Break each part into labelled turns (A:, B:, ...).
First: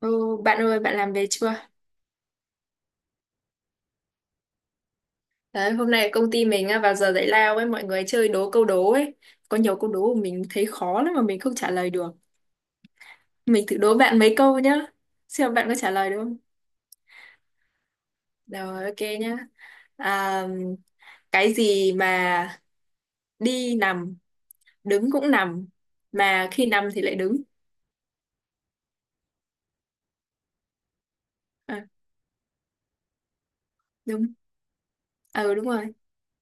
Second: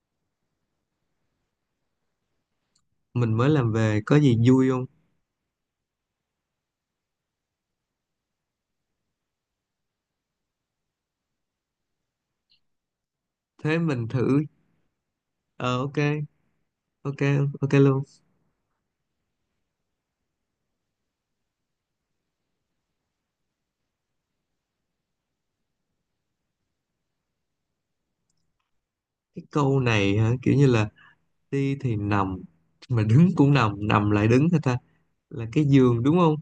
A: Ừ, bạn ơi, bạn làm về chưa?
B: Mình mới làm về, có gì vui không?
A: Đấy, hôm nay công ty mình á, vào giờ giải lao ấy, mọi người chơi đố câu đố ấy. Có nhiều câu đố mà mình thấy khó lắm mà mình không trả lời được. Mình thử
B: Thế
A: đố
B: mình
A: bạn mấy
B: thử.
A: câu nhá. Xem bạn có
B: Ờ
A: trả
B: ok.
A: lời được không?
B: Ok. Ok luôn.
A: Rồi, ok nhá. À, cái gì mà đi nằm, đứng cũng nằm, mà khi nằm thì lại đứng.
B: Cái câu này hả? Kiểu như là đi
A: À,
B: thì nằm, mà đứng cũng nằm, nằm
A: đúng.
B: lại đứng hả ta? Là
A: Ừ, đúng
B: cái
A: rồi.
B: giường đúng không?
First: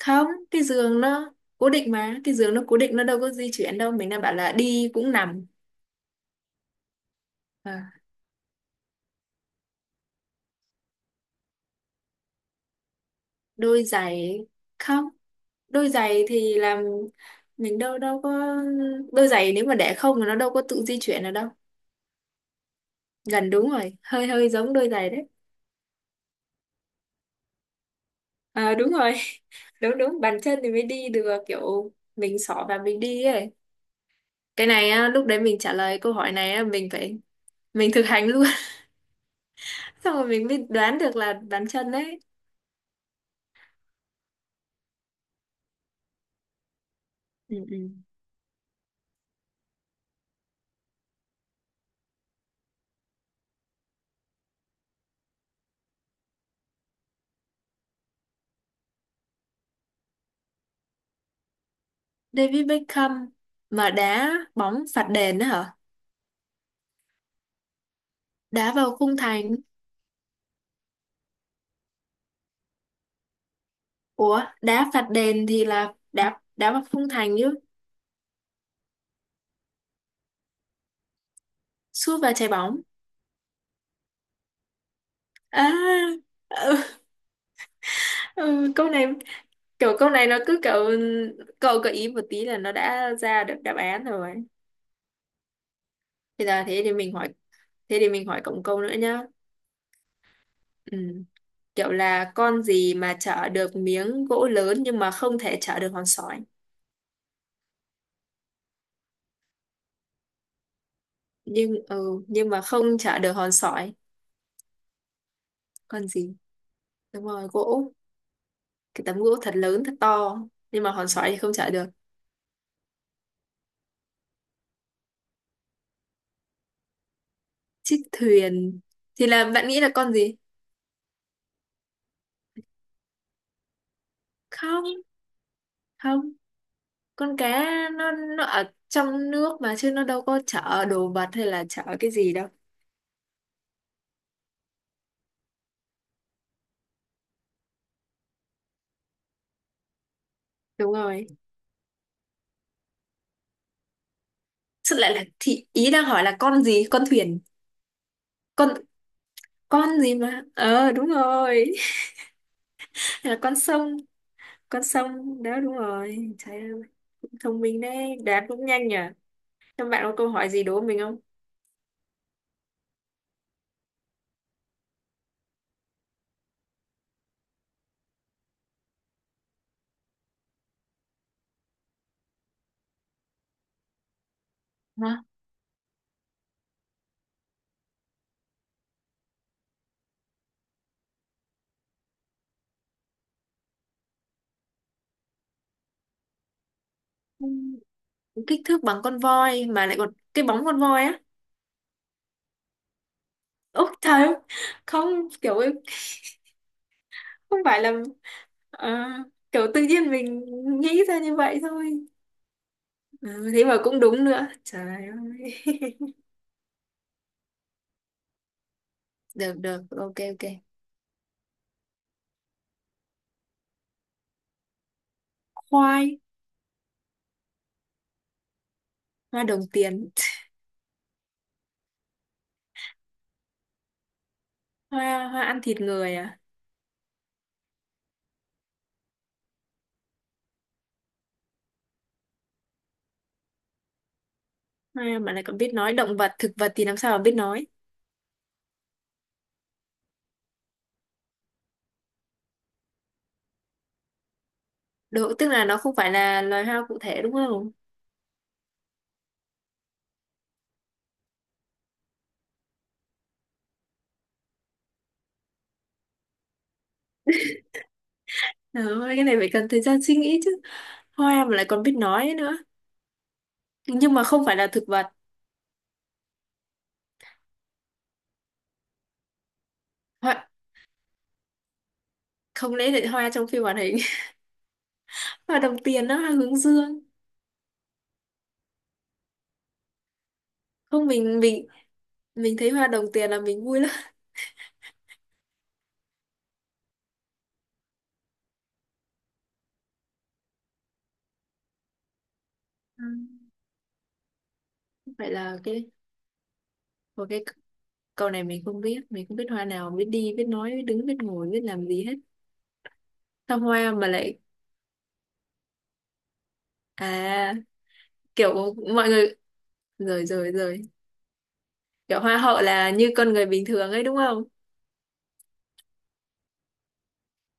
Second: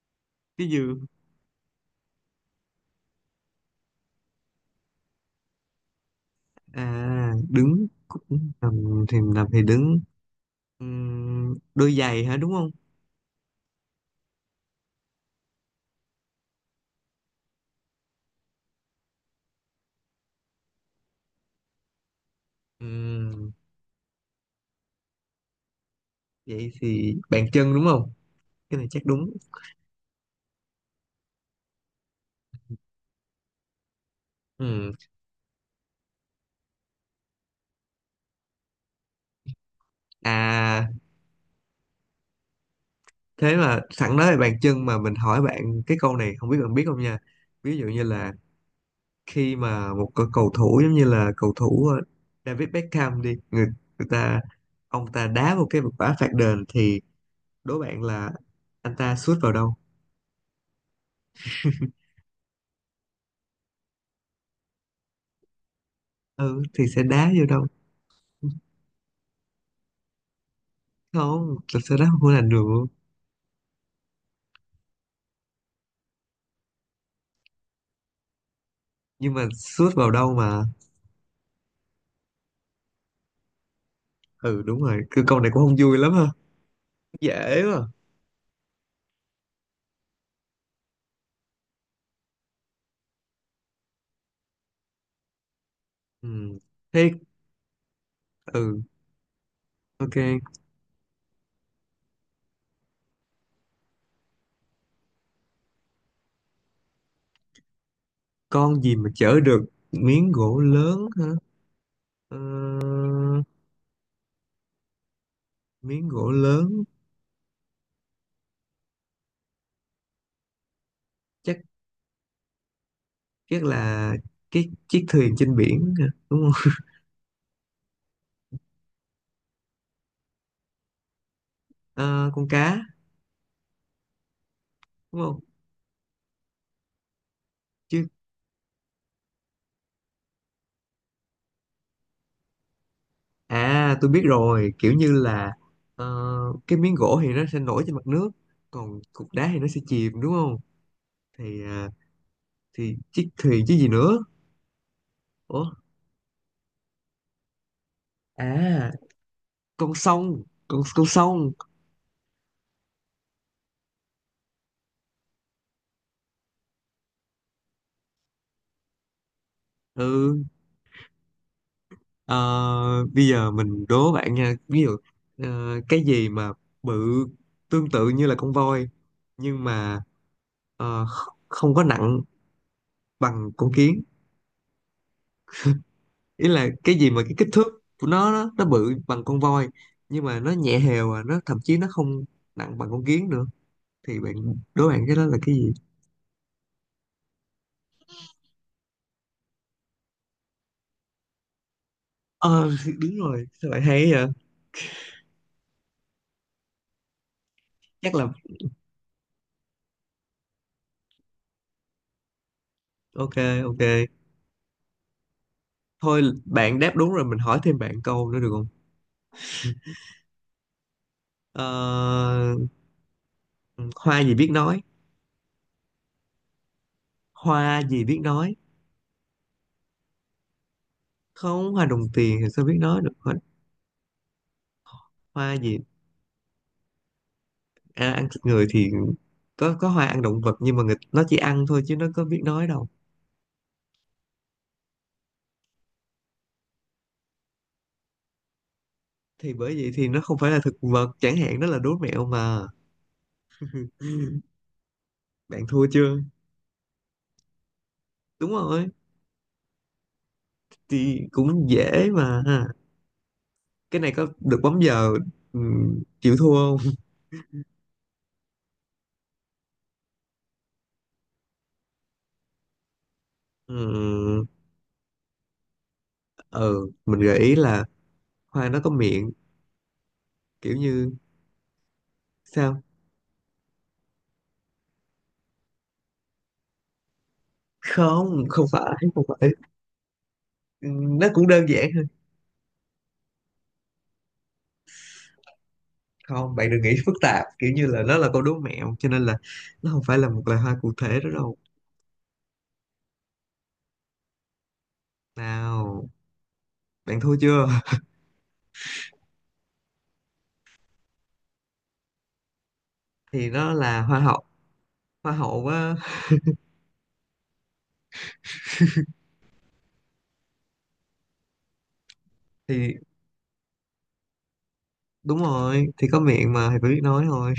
A: Không, cái
B: Cái
A: giường
B: giường.
A: nó cố định mà. Cái giường nó cố định, nó đâu có di chuyển đâu. Mình đang bảo là đi cũng nằm.
B: À, đứng
A: À,
B: cũng nằm, thì nằm thì đứng. Đôi giày hả, đúng không?
A: đôi giày không, đôi giày thì làm mình đâu đâu có đôi giày, nếu mà để không thì nó đâu có tự di chuyển được đâu. Gần
B: Ừm,
A: đúng rồi, hơi hơi giống đôi giày đấy.
B: Vậy thì bàn chân đúng không?
A: À,
B: Cái này
A: đúng
B: chắc
A: rồi.
B: đúng.
A: Đúng, đúng, bàn chân thì mới đi được, kiểu mình xỏ và mình đi ấy. Cái này
B: Ừm,
A: á, lúc đấy mình trả lời câu hỏi này á, mình phải mình thực hành luôn. Xong rồi mình mới
B: À,
A: đoán được là bàn chân đấy.
B: thế mà sẵn nói về bàn chân, mà mình hỏi bạn cái câu này, không biết bạn biết không nha.
A: Ừ,
B: Ví dụ
A: ừ.
B: như là khi mà một cái cầu thủ, giống như là cầu thủ David Beckham đi, người người ta, ông ta đá một cái quả phạt đền, thì đố bạn là anh ta sút vào đâu?
A: David Beckham mà đá bóng phạt đền đó hả?
B: Ừ, thì sẽ đá vô đâu?
A: Đá vào khung thành.
B: Không, thật sự đá không có làm được.
A: Ủa, đá phạt đền thì là đá đá vào khung thành chứ,
B: Nhưng mà sút vào đâu mà?
A: sút vào trái bóng.
B: Ừ, đúng rồi, cứ câu này
A: À,
B: cũng không vui lắm ha.
A: ừ,
B: Dễ mà.
A: ừ, câu này, kiểu câu này nó cứ kiểu cậu gợi ý một tí là nó đã ra được đáp án rồi.
B: Ừ.
A: Bây giờ thế thì
B: Thế.
A: mình hỏi, thế thì mình hỏi cộng câu
B: Ừ.
A: nữa nhá.
B: Ok.
A: Ừ. Kiểu là con gì mà chở được miếng gỗ lớn nhưng mà không thể chở được hòn sỏi.
B: Con gì mà chở được miếng gỗ lớn hả?
A: Nhưng
B: Ờ,
A: nhưng mà không chở được hòn sỏi. Con
B: miếng gỗ
A: gì?
B: lớn.
A: Đúng rồi, gỗ. Cái tấm gỗ thật lớn thật to nhưng mà hòn sỏi thì không
B: chắc
A: chở được.
B: chắc là cái chiếc thuyền trên biển hả, đúng không?
A: Chiếc thuyền thì là bạn nghĩ là con gì?
B: Ờ, con cá.
A: Không,
B: Đúng không?
A: không, con cá
B: Chứ.
A: nó ở trong nước mà chứ nó đâu có chở đồ vật hay là chở cái gì đâu.
B: À, tôi biết rồi, kiểu như là ờ, cái miếng gỗ thì nó sẽ nổi trên mặt nước, còn cục đá thì nó sẽ chìm đúng không?
A: Đúng rồi.
B: Thì à, thì chiếc thuyền chứ gì nữa.
A: Xuất lại là thì
B: Ủa.
A: ý đang hỏi là con gì? Con thuyền. Con
B: À. Con
A: con gì
B: sông.
A: mà?
B: con
A: Ờ đúng
B: con sông.
A: rồi. Hay là con sông đó đúng rồi. Trời ơi, cũng thông minh đấy, đoán cũng nhanh nhỉ. Các bạn có câu
B: Ừ.
A: hỏi gì đố mình không?
B: ờ, Bây giờ mình đố bạn nha, ví dụ, cái gì mà bự tương tự như là con voi, nhưng mà không có nặng bằng con kiến.
A: Hả?
B: Ý là cái gì mà cái kích thước của nó bự bằng con voi, nhưng mà nó nhẹ hều à, nó thậm chí nó không nặng bằng con kiến nữa. Thì bạn Đố bạn cái đó là cái gì?
A: Kích thước bằng con voi mà lại còn cái bóng con voi á.
B: Ờ thì đúng rồi, sao bạn
A: Úc
B: hay
A: trời
B: vậy?
A: ơi. Không kiểu, không phải là
B: Chắc là.
A: ờ, kiểu tự nhiên mình nghĩ ra như vậy thôi.
B: Ok.
A: Ừ, thế mà
B: Ok.
A: cũng đúng nữa trời ơi.
B: Thôi bạn đáp đúng rồi, mình hỏi thêm bạn câu nữa được không?
A: Được được, ok ok.
B: ờ, Hoa gì biết nói?
A: Khoai.
B: Hoa gì biết nói?
A: Hoa đồng tiền.
B: Không, hoa đồng tiền thì sao biết nói được, hoa,
A: Hoa, hoa
B: hoa
A: ăn thịt
B: gì?
A: người à?
B: À, ăn thịt người thì có hoa ăn động vật, nhưng mà người, nó chỉ ăn thôi chứ nó có biết nói đâu.
A: Hoa mà lại còn biết nói, động vật thực vật thì làm sao mà biết nói.
B: Thì bởi vậy thì nó không phải là thực vật chẳng hạn, đó là đố mẹo mà. Ừ.
A: Độ, tức là
B: Bạn
A: nó
B: thua
A: không phải
B: chưa?
A: là loài hoa cụ thể đúng không?
B: Đúng rồi. Thì cũng dễ mà. Cái này có được bấm giờ. Ừ, chịu thua không?
A: Trời, cái này phải cần thời gian suy nghĩ chứ, hoa mà lại còn biết nói nữa,
B: Ừ,
A: nhưng mà không phải là thực vật.
B: ừ, mình gợi ý là hoa nó có miệng.
A: Hoa,
B: Kiểu như.
A: không
B: Sao?
A: lẽ lại hoa trong phim hoạt hình. Hoa đồng tiền đó, hoa hướng dương.
B: Không, không phải. Không phải. Ừ.
A: Không
B: Nó
A: mình
B: cũng đơn
A: mình
B: giản hơn.
A: mình thấy hoa đồng tiền là mình vui lắm.
B: Không, bạn đừng nghĩ phức tạp, kiểu như là nó là câu đố mẹo cho nên là nó không phải là một loài hoa cụ thể đó đâu.
A: Ừ. Vậy là cái,
B: Nào. Bạn
A: một
B: thua
A: cái
B: chưa?
A: câu này mình không biết, mình không biết hoa nào biết đi biết nói biết đứng biết ngồi biết làm gì hết.
B: Thì
A: Sao
B: nó
A: hoa
B: là
A: mà
B: hoa
A: lại,
B: hậu. Hoa hậu á.
A: à kiểu mọi người, rồi rồi rồi, kiểu hoa hậu là
B: Thì
A: như con người bình thường ấy đúng không?
B: đúng rồi, thì có miệng mà thì phải biết nói thôi.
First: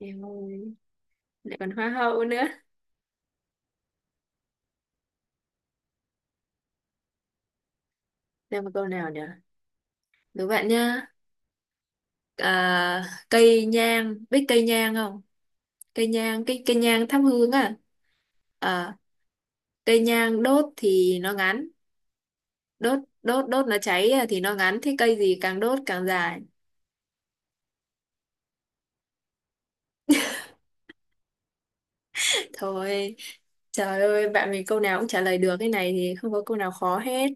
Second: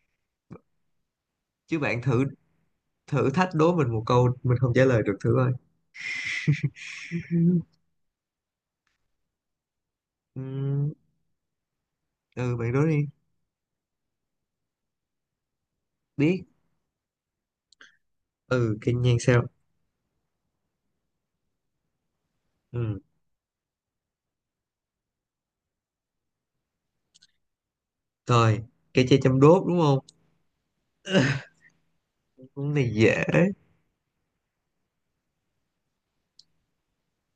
A: Em ơi, lại còn
B: Chứ
A: hoa
B: bạn
A: hậu
B: thử
A: nữa.
B: thử thách đố mình một câu mình không trả lời được thử coi. Ừ.
A: Xem một câu nào nhỉ, đố bạn
B: Ừ,
A: nhá.
B: ừ, bạn đố đi.
A: À, cây nhang, biết cây nhang không? Cây
B: Biết.
A: nhang, cây cây nhang thắp hương à.
B: Ừ, cái
A: À,
B: nhan sao?
A: cây nhang đốt thì nó ngắn, đốt
B: Ừ.
A: đốt đốt nó cháy à, thì nó ngắn, thế cây gì càng đốt càng dài.
B: Rồi. Cái chai chăm đốt đúng không? Cũng này
A: Thôi
B: dễ.
A: trời ơi, bạn mình câu nào cũng trả lời được, cái này thì không có câu nào khó hết.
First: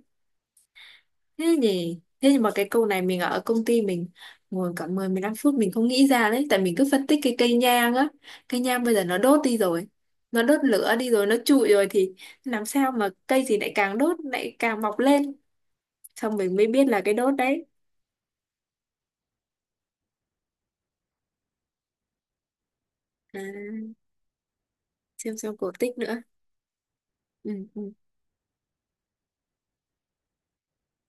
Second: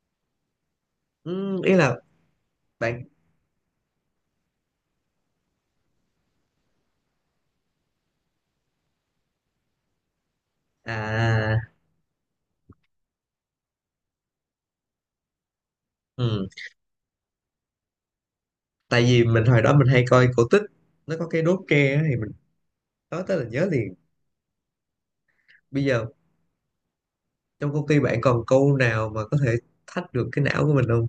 A: Thế
B: Ừ, ý là.
A: nhỉ, thế nhưng mà cái câu này
B: Bạn.
A: mình ở công ty mình ngồi cả 10 15 phút mình không nghĩ ra đấy, tại mình cứ phân tích cái cây nhang á. Cây nhang bây giờ nó đốt đi rồi, nó đốt lửa đi rồi nó
B: À.
A: trụi rồi thì làm sao mà cây gì lại càng đốt lại càng mọc lên. Xong
B: Ừ.
A: mình mới biết là cái đốt đấy.
B: Tại vì mình hồi đó mình hay coi cổ tích, nó có cái đốt tre á, thì mình nói tới
A: À,
B: là nhớ liền.
A: xem cổ
B: Bây
A: tích
B: giờ.
A: nữa. Ừ,
B: Trong công
A: ừ.
B: ty bạn còn câu nào mà có thể thách được cái não của mình không?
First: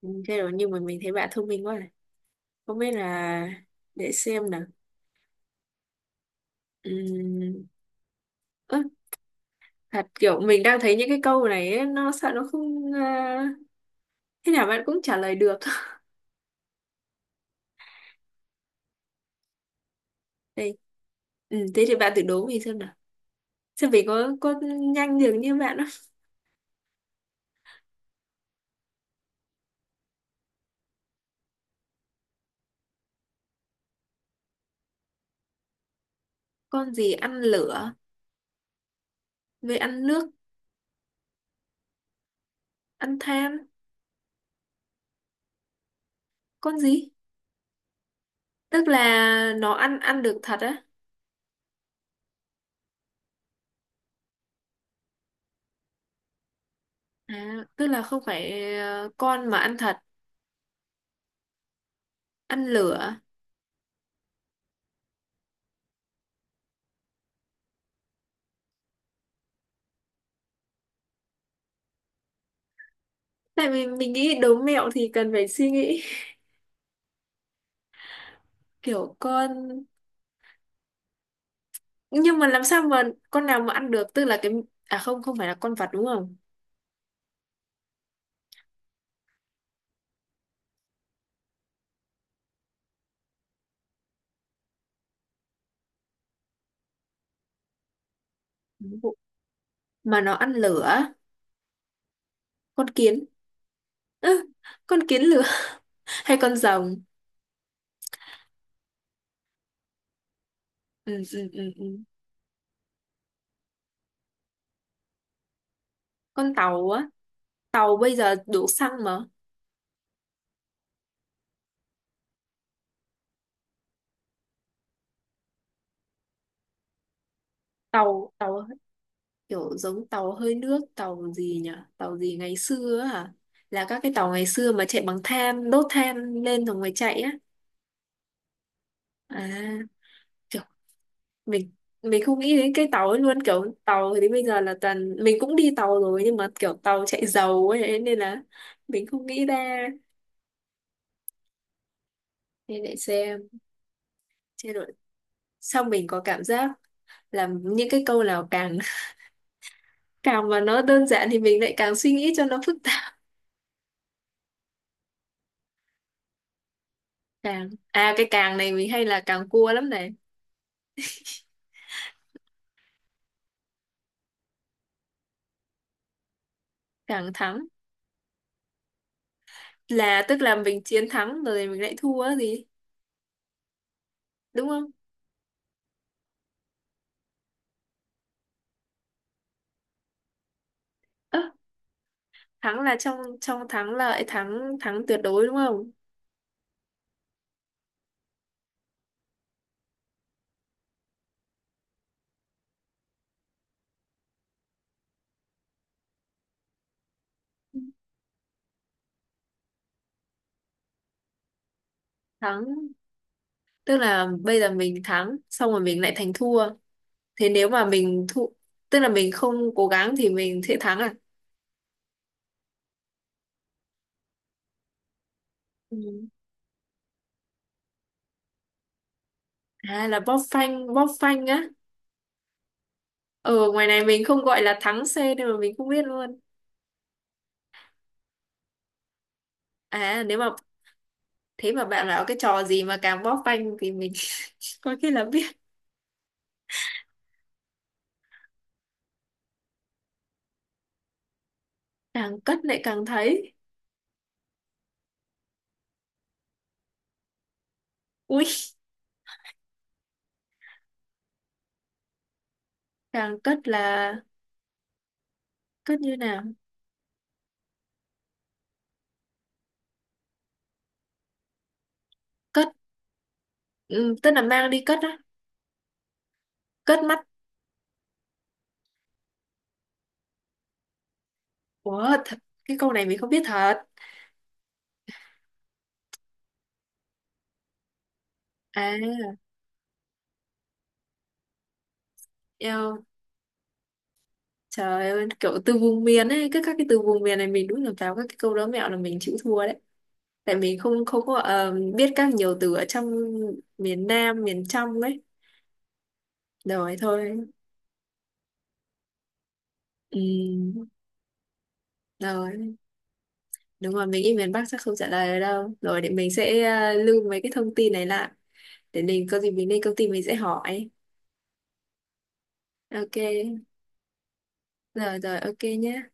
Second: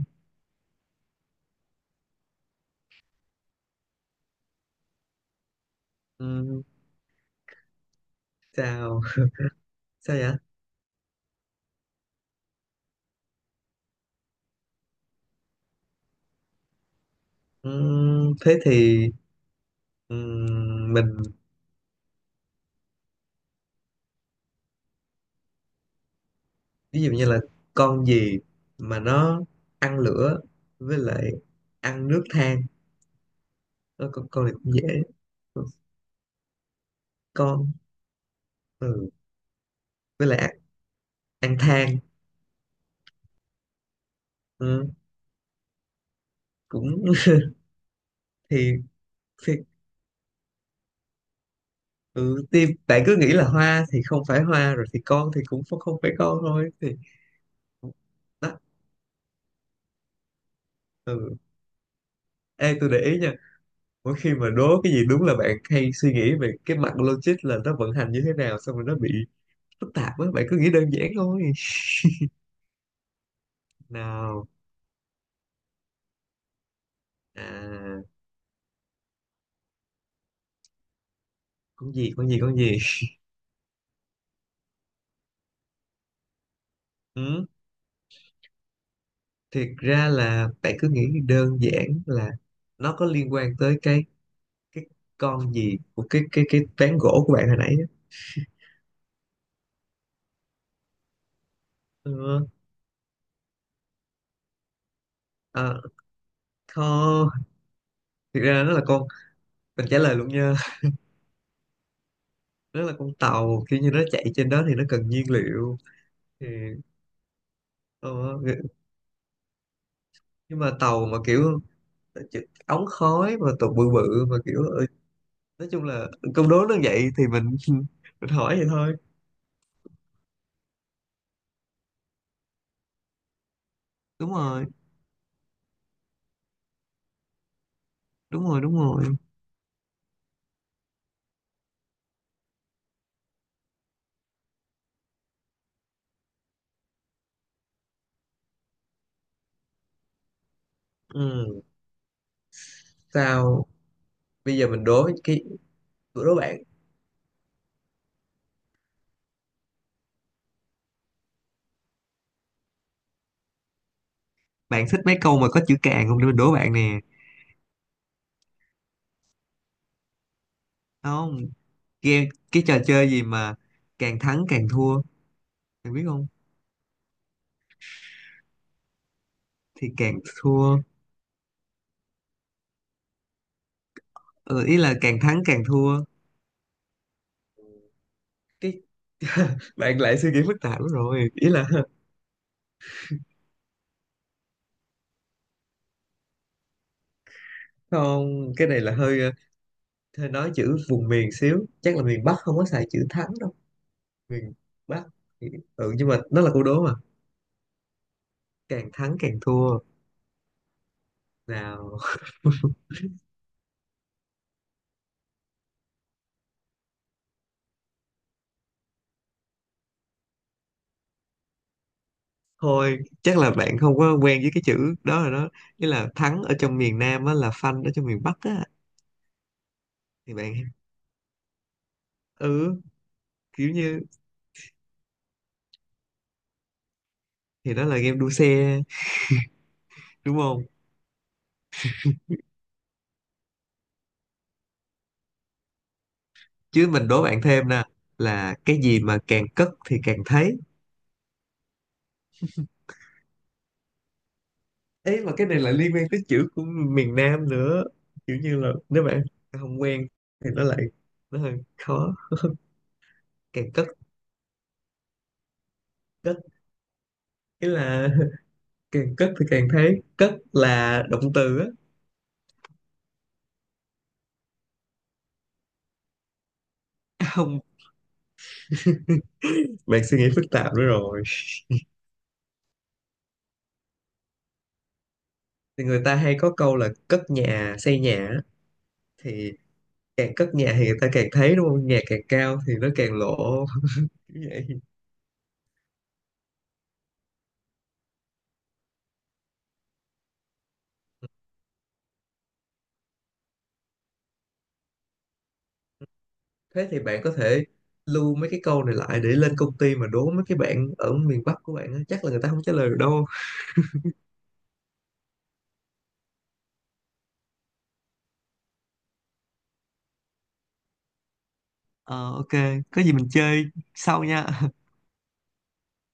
A: Ừ, thế rồi nhưng mà mình thấy bạn thông minh quá à. Không biết là, để xem nào.
B: Ừ,
A: Ừm, ơ,
B: sao?
A: thật
B: Sao vậy?
A: kiểu mình đang thấy những cái câu này ấy, nó sợ nó không à, thế nào bạn cũng trả lời được.
B: Ừ, thế thì
A: Đây,
B: Mình.
A: ừ, thế thì bạn thử đố mình xem nào, xem mình có nhanh được như bạn không.
B: Ví dụ như là con gì mà nó ăn lửa với lại ăn nước, than. Ờ, con này cũng dễ.
A: Con gì ăn
B: Con.
A: lửa,
B: Ừ.
A: với ăn
B: Với
A: nước,
B: lại ăn than.
A: ăn than.
B: Ừ.
A: Con
B: Cũng.
A: gì,
B: Thì.
A: tức là
B: Thì.
A: nó ăn ăn được thật á?
B: Ừ, thì bạn cứ nghĩ là hoa thì không phải hoa, rồi thì con thì cũng không không phải con thôi thì.
A: À, tức là không
B: Đó.
A: phải con mà ăn thật,
B: Ừ.
A: ăn
B: Ê tôi để ý
A: lửa.
B: nha, mỗi khi mà đố cái gì đúng là bạn hay suy nghĩ về cái mặt logic là nó vận hành như thế nào, xong rồi nó bị phức tạp á, bạn cứ nghĩ đơn giản thôi.
A: Tại vì mình nghĩ
B: Nào.
A: đố mẹo thì cần phải suy nghĩ.
B: À,
A: Kiểu con,
B: con gì, con gì,
A: nhưng mà
B: con
A: làm
B: gì?
A: sao mà con nào mà ăn được, tức là cái, à không không phải là con vật đúng không?
B: Ừ. Thiệt ra là bạn cứ nghĩ đơn giản là nó có liên quan tới cái con gì của cái ván gỗ của bạn hồi nãy á.
A: Đúng rồi. Mà nó ăn lửa.
B: Ừ.
A: Con kiến. Ư, con kiến lửa.
B: À,
A: Hay con
B: kho.
A: rồng.
B: Thiệt ra nó là con. Mình trả lời luôn nha.
A: Ừ, ừ, ừ, ừ.
B: Nó là con tàu, kiểu như nó chạy trên đó thì nó cần nhiên liệu. Thì.
A: Con tàu á? Tàu
B: ờ,
A: bây giờ đổ xăng mà.
B: nhưng mà tàu mà kiểu ống khói mà tụ bự bự mà kiểu nói chung là câu đố nó vậy thì mình. Mình
A: tàu
B: hỏi vậy
A: tàu
B: thôi.
A: kiểu giống tàu hơi nước, tàu gì nhỉ, tàu gì ngày xưa á hả, là các cái tàu
B: Đúng
A: ngày
B: rồi,
A: xưa mà chạy bằng than đốt than lên rồi mới chạy á.
B: đúng rồi, đúng rồi.
A: À mình mình không nghĩ đến cái tàu ấy luôn, kiểu tàu thì đến bây giờ là toàn mình cũng đi tàu rồi nhưng mà kiểu tàu chạy dầu ấy, thế nên là mình không nghĩ ra.
B: Ừ.
A: Nên để xem
B: Sao? Bây giờ
A: chế độ.
B: mình đố cái.
A: Xong mình có
B: Đố
A: cảm
B: bạn.
A: giác là những cái câu nào càng càng mà nó đơn giản thì mình lại càng suy nghĩ cho nó phức tạp.
B: Bạn thích mấy câu mà có chữ càng không, để mình đố bạn nè.
A: Càng à, cái càng này mình hay là càng cua lắm này.
B: Không. Game cái trò chơi gì mà càng thắng càng thua, bạn biết không?
A: Càng thắng,
B: Thì càng
A: là tức là
B: thua.
A: mình chiến thắng rồi mình lại thua á gì
B: Ừ,
A: đúng
B: ý
A: không?
B: là càng thắng càng thua. Cái bạn lại suy nghĩ phức tạp lắm rồi
A: Ơ,
B: ý là.
A: thắng là trong trong thắng lợi, thắng thắng tuyệt đối đúng không?
B: Không, cái này là hơi hơi nói chữ vùng miền xíu, chắc là miền Bắc không có xài chữ thắng đâu. Miền. Bắc. Ừ, nhưng mà nó là câu đố mà. Càng thắng càng thua. Nào.
A: Thắng tức là bây giờ mình thắng xong rồi mình lại thành thua, thế nếu mà mình thua tức là mình không cố gắng thì mình sẽ thắng à?
B: Thôi chắc là bạn không có quen với cái chữ đó rồi đó. Nghĩa là
A: Ừ.
B: thắng ở trong miền Nam á là phanh ở trong miền Bắc á.
A: À là
B: Thì
A: bóp
B: bạn.
A: phanh, bóp phanh á.
B: Ừ. Kiểu
A: Ở ngoài
B: như.
A: này mình không gọi là thắng xe nên mà mình không biết luôn.
B: Thì đó là game đua xe
A: À
B: đúng
A: nếu mà,
B: không?
A: thế mà bạn bảo cái trò gì mà càng bóp phanh thì mình có khi là biết.
B: Chứ mình đố bạn thêm nè. Là cái gì mà càng cất thì càng thấy?
A: Càng cất lại càng thấy.
B: Ấy mà cái này là liên quan tới chữ của miền Nam nữa. Kiểu
A: Ui,
B: như là nếu bạn không quen thì nó lại nó hơi khó.
A: càng cất
B: Càng cất.
A: là cất như
B: Cất.
A: nào?
B: Ý là. Càng cất thì càng thấy, cất là động từ á.
A: Cất, ừ, tức là mang đi cất á, cất mắt.
B: Không, bạn suy nghĩ phức tạp nữa rồi.
A: Ủa thật, cái câu này mình không biết thật.
B: Thì người ta hay có câu là cất nhà, xây nhà á.
A: À,
B: Thì. Càng cất nhà thì người ta càng thấy đúng không? Nhà càng cao thì nó càng lỗ. Kiểu vậy.
A: trời ơi, kiểu từ vùng miền ấy, cứ các cái từ vùng miền này mình đúng là vào các cái câu đố mẹo là mình chịu thua đấy. Tại mình không không có biết các nhiều từ ở trong miền Nam, miền trong ấy.
B: Thế
A: Rồi
B: thì bạn có
A: thôi.
B: thể lưu mấy cái câu này lại để lên công ty mà đố mấy cái
A: Ừ,
B: bạn ở miền Bắc của bạn á, chắc là người ta không trả
A: rồi,
B: lời được đâu.
A: đúng rồi, mình nghĩ miền Bắc chắc không trả lời được đâu. Rồi để mình sẽ lưu mấy cái thông tin này lại. Để mình có gì mình lên công ty mình sẽ hỏi.
B: Ờ ok. Có gì mình chơi
A: Ok,
B: sau nha.
A: rồi rồi, ok nhé.